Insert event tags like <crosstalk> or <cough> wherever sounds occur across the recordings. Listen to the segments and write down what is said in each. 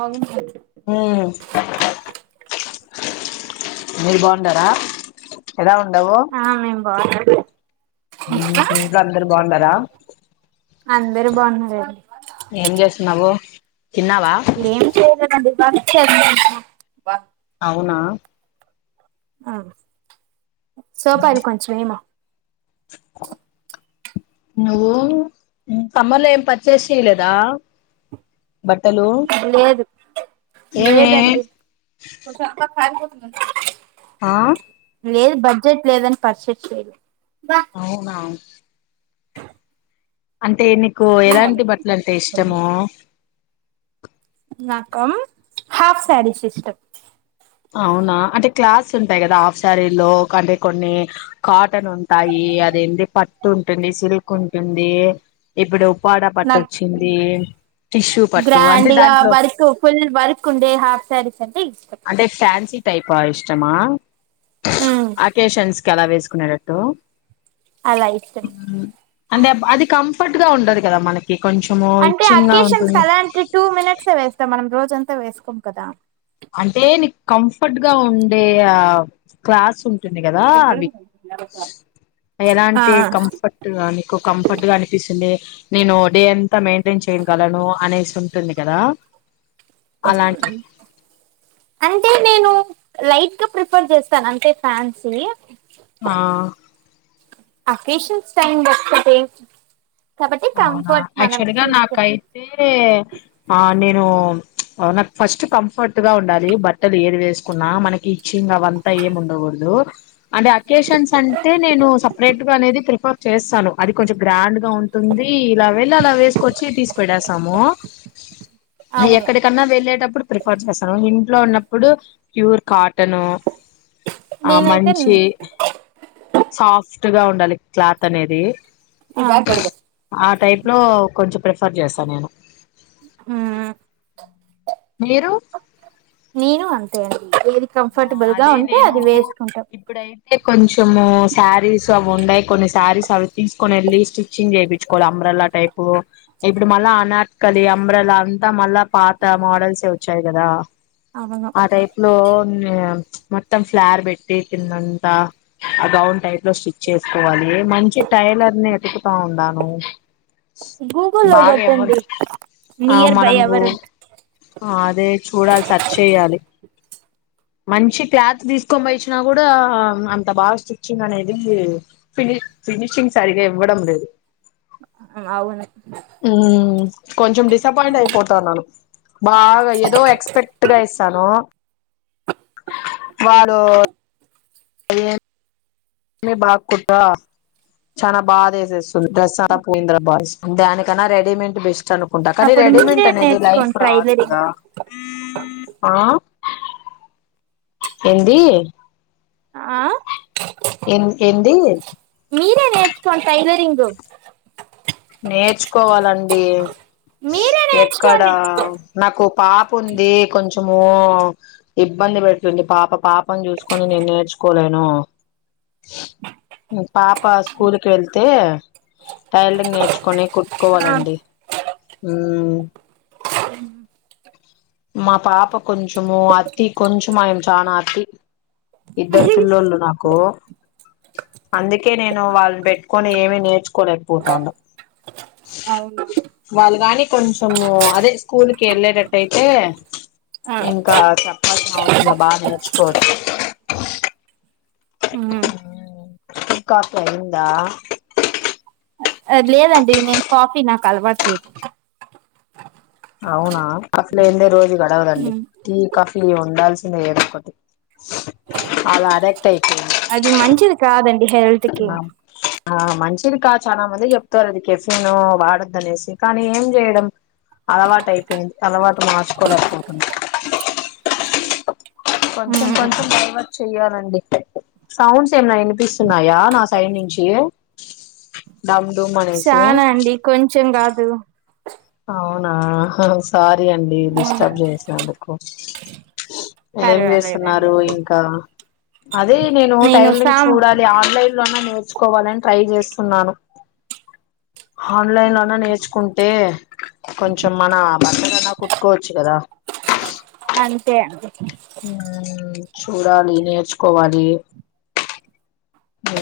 ఆవును మరి మ్మ్ మీరు బాగుండారా ఎలా ఉండవో వాగడ్ ఇంట్లో అందరు బాగుండారా అందరు బాగున్నారండి ఏం చేస్ నవో ఏం చేయలేదండి పచ్చడి చేసినాం అవునా ఆ సోపాయలు కొంచం ఏయిమా నువ్వు కమ్మంలో ఏం పరిచేస్ చెయలేదా లేదు ఏమే లేదండి అ ఆ లేదు బడ్జెట్ లేదని పర్చేస్ చేయలే అవునా అంటే నీకు ఎలాంటి బట్టలు అంటే ఇష్టము నాకం హాఫ్ శారీస్ ఇష్టం అవునా అంటే క్లాత్స్ ఉంటాయి కదా హాఫ్ సారీలో అంటే కొన్ని కాటన్ ఉంటాయి అదేంటి పట్టు ఉంటుంది సిల్క్ ఉంటుంది ఇప్పుడు ఉప్పాడ పట్టు నాకు వచ్చింది టిష్యూ పట్టు అంటే గ్ర్యాండ్గ దాంట్లో వర్క్ ఫుల్ వర్క్ ఉండే హాఫ్ శారీస్ అంటే ఇష్టం ట్యాన్సి టైపా ఇష్టమా ఉమ్ అకేషన్స్ చాలా వేసుకున్నాడట్టు అలా ఇష్టం అంటే అది కం అప్పట్ గా ఉండదు కదా మనకి కొంచెము అంటే ఇచ్చింగ్ గా అకేషన్స్ ఉంటుంది కలర్ కి టూ మినిట్స్ వేస్తాం మనం రోజంత్ త వేసుకోం కదా అంటే నీకు కంఫర్ట్ గా ఉండే ఆ క్లాస్ ఉం టుంది కదా అవి ఎలాంటి ఆ కంఫర్ట్ మీకు కంఫర్ట్ గా అనిపిస్తుంది నేను డే అన్ మెయింటైన్ చేయగలను అనేసి ఉంటుంది కదా అజ అలాంటివి అంటే నేను లైట్ గా ప్రిఫర్ చేస్తాను అంటే ఫ్యాన్సీ ఆ అకేషన్స్ టైం బర్తతే అవునా యాక్చువల్గా నాకైతే ఆ నేను అవు నాకు ఫస్ట్ కంఫర్ట్ గా ఉండాలి బట్టలు ఏది వేసుకున్నా మనకి ఇచ్చింగ్ అవంత ఏం ఉండకూడదు అంటే అకేషన్స్ అంటే నేను సపరేట్ గా అనేది ప్రిఫర్ చేస్తాను అది కొంచెం గ్రాండ్ గా ఉ అవుతుంది ఇలా వెళ్ళి అలా వేసుకొచ్చి తీసి పెటేసాము నేను అవును ఎక్కడికన్నా వెళ్ళేటప్పుడు ప్రిఫర్ చేస్తాను ఇన్ ఇంట్లో ఉన్నప్పుడు ప్యూర్ కాటన్ ఆ నేనైతే మంచి సాఫ్ట్ ట్టుగా ఉండాలి క్లాత్ అనేది ఆ ఆ టైప్ లో కొంచెం ప్రిఫర్ చేస్తానేను హ్మ్ మీరు నేను అంతే అండి వే ఆ అదే నేను ఇప్పుడైతే కొంచము శారీస్ అవి ఉన్నాయి కొన్ని శారీస్ అవి తీసుకొనిళ్ళి స్టిచ్చింగ్ చెపించు కోవాలి అంబ్రల్ల టైపు ఇప్పుడు మళ్ళా అనాట్కలి అంబ్రాల అంతా మళ్ళా పాత మోడల్స్వచ్చాయి కదా అవును ఆ టైప్ లో హ్మ్ మొత్తం ఫ్లయిర్ పెట్టి కిందంతా ఆ గౌన్ టైప్ లో స్టిచ్ చేసుకోవాలి ఏ మంచి టైలర్ ని ఎతుకుతా ఉండాను గూగుల్లో బాగా ఎవరు కొట్టండి ఆ నియర్ బై మనం ఎవరు అదే చూడాలి సర్చ్ చేయాలి మంచి క్లాత్ తీసుకొని పోయిచ్చినా కూడా అంత బాగా స్టిచ్చింగ్ అనేది ఫిని ఫినిషింగ్ సరిగా ఇవ్వడం లేదు అవును హ్మ్ కొంచెం డిసప్పాయింట్ అయిపోతాను నను బాగా ఏదో ఎక్స్పెక్ట్ గా ఇస్తాను వారు సర ఏమి బాగా కుటరా చాలా బాదేసేస్తుంది డ్రెస్ అంతా పోయింద బా దానికన్నా రెడీమేడ్ బెస్ట్ అను కుంటా కానీ అప్పుడు మీరే రెడీమెేంట్ అనేది లైఫ్ నేర్చుకోండి రాదు టైలరింగ్ కదా ఆ ఏంది ఆ ఎన్ ఎంది నే నేర్చుకోవాలి టైలరింగు నేర్చుకోవాలండి మీరే ఎక్కడ నేర్చుకోండి నాకు పాప ఉంది కొంచెం ము ఇబ్బంది పెడుతుంది పాప పాపని చూసుకొని నేను నేర్చుకోలేను పాప స్కూల్ కి వెళ్తే టైలరింగ్ నేర్ చ్ కొనీ ఆ కుట్టుకోవాలండి మ్మ్ మా పాప కొంచెము అతి కొంచెంమా చానా అతి, ఇద్దరు పిల్లలు నాకు అందుకే నేను వాళ్ళని పెట్టుకొని ఏమీ నేర్చుకోలేకపోతాండా వాళ్ళు కాని కొంచము అదే స్కూల్కి వెళ్ళేటట్టుయై తే ఇంకా చెప్పాల్సిన అవసరంలే బా నేర్చుకోవచ్చు మ్మ్ ఇంకా పోయిందా లేదండి నేను కాఫీ నాకు అలవట్లేదు అవునా, కాఫీ లేందే రోజు గడవదండి టీ కాఫీ ఉండాల్సిందే ఏదో ఒకటి అలా అడిక్ట్ అయిపోంది అది మంచిది కాదం హేల్త్కి ఆ మంచిది కాద్ చాలా మంది చెప్తారు అది కెఫీన్ వాడోద్దనేసి కానీ ఏం చేయడం అలవాటు అయిపోయింది అలవాటు మార్చుకోలేకపోతున్నా కొంచెం కొంచెం డైవర్ట్ చెయ్యాలండి సౌండ్స్ ఏమైన వినిపిస్తున్నాయా నా సైడ్ నుంచి డూమ్ అనేసి చనా అండి కొంచెం కాదు అవునా హస్ సారీ అండి డిస్టర్బ్ చేసినందుకు ఏం చేస్తున్నారు పర్వాలేదండి ఇంకా అదే నేను టైలరింగ్ చూడాలి ఆన్లైన్ లో ఐన నే నేర్చుకోవాలని ట్రై చేస్తున్నాను ఆన్లైన్ లోనే నేర్చుకుంటే కొంచెం మన బట్టలన్నా కుట్టుకోవచ్చు కదా ఆ అంతే అంతే చూడాలీ నే కోవాలి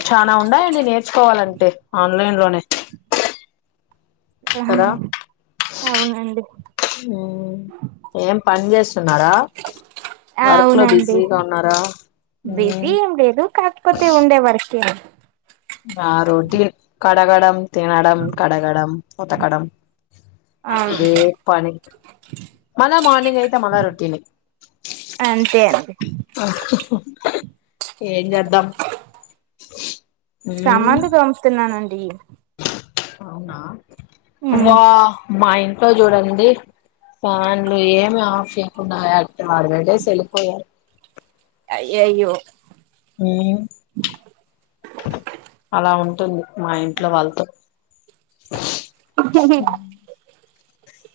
చానా ఉన్నాయండి నేర్చుకోవాలంటే లైన్ లోనే కదా ఆహ్ అవునండి ఏం ప పని చేస్ అవునండి బిజీగా ఉన్నారా బిజీ ఏం లేదు కాకపోతే ఉండే వర్కే బా రోటీ ఎ కర్ అడగడం తినడం కడగడం ఉతకడం అవును ఇదే పని మళ మార్నింగ్ అయితే మన రొటీని అంతే అండి ఏం చేద్దాం సామాన్లు దోంతున్నానండి డి అవునా వా మా ఇంట్లో చూడండి ఫ్యాన్లు ఏమి ఆఫ్ చేయకుండా అట్ వాళ్ళు వెళేసి వెళ్ళిపోయారు అయ్యయ్యో హ్మ్మ్ టుంది మా ఇంట్లో వాళ్ళతో అ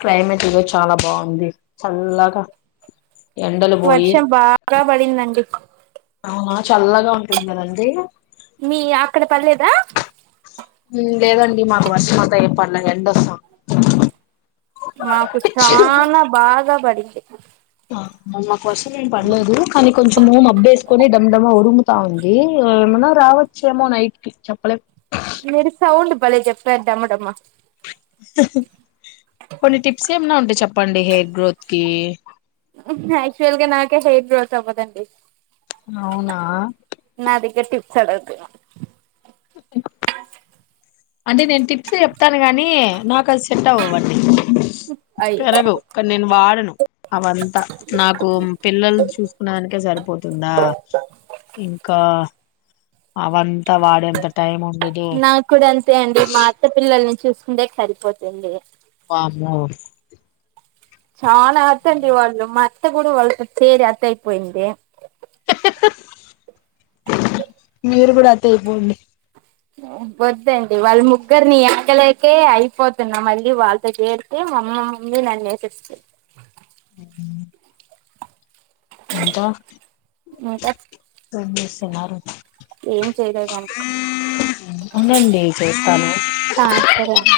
క్లైమేట్ ఈ రోజు చాలా బాగుంది చల్లగా ఎండలు పోయి గా పడిందండి అవునా చల్లగా ఉంటుంది కదండి మీ అక్కడ పడలేదా హుమ్ లేదండి మాకు వర్షం అటా ఏం పడలేదండీ ఎండ సా మాకు చానా బాగా పడి <unintelligible> మల్ల వర్షం ఏం పడలేదు కానీ కొంచెము మబ్బేసుకొని డండం ఉరుము స్తా ఉంది ఏమనా రావచ్చేమో నైట్ కి చెప్పలేం మీరు సౌండ్ భలే చెప్పారు డమడమ కొన్ని టిప్స్ ఏమన్నా ఉంటే చెప్పండి హెయిర్ గ్రోత్ కి ఆక్చువల్గా నాకే హెయిర్ గ్రోత్ అవ్వదండి అవునా ఇక టిప్స్ అడగాదు ఇంగ అంటే నేన్ టిప్స్ చెప్తాను కాని నాకు అది సట్ అవవు చెప్పండి అయ్యో పెరగవ్ కానీ నేను వాడను అవంతా నాకు పిల్లలు చూసుకున్న దానికే సరిపోతుందా ఇంకా అవంత వాడేంత టైమ్ ఉ నాకు కూడా అంతే అండి మా అత్త పిల్లల ను చూసుకుండేకి సరిపోతుంది వామ్మో చాలా వచ్చండి వాళ్ళు మ అత్త కూడా వాళ్లతో సేరి అత్త అయిపోయిందే అహ్ అహ్ మీరు కూడా అత్త అయిపోండి వద్దండి వాళ్ళ ముగ్గురిని ఏగలేకే అయిపోతున్నా మళ్ళీ వాళ్ళతో జేరితే మమ్మ మమ్మని నన్ను ఏసేస్త ఇంకా ఇంకా సన్నారు ఏం చేయలేదండి అవునండి చేస్తాను ఆ సరే అండి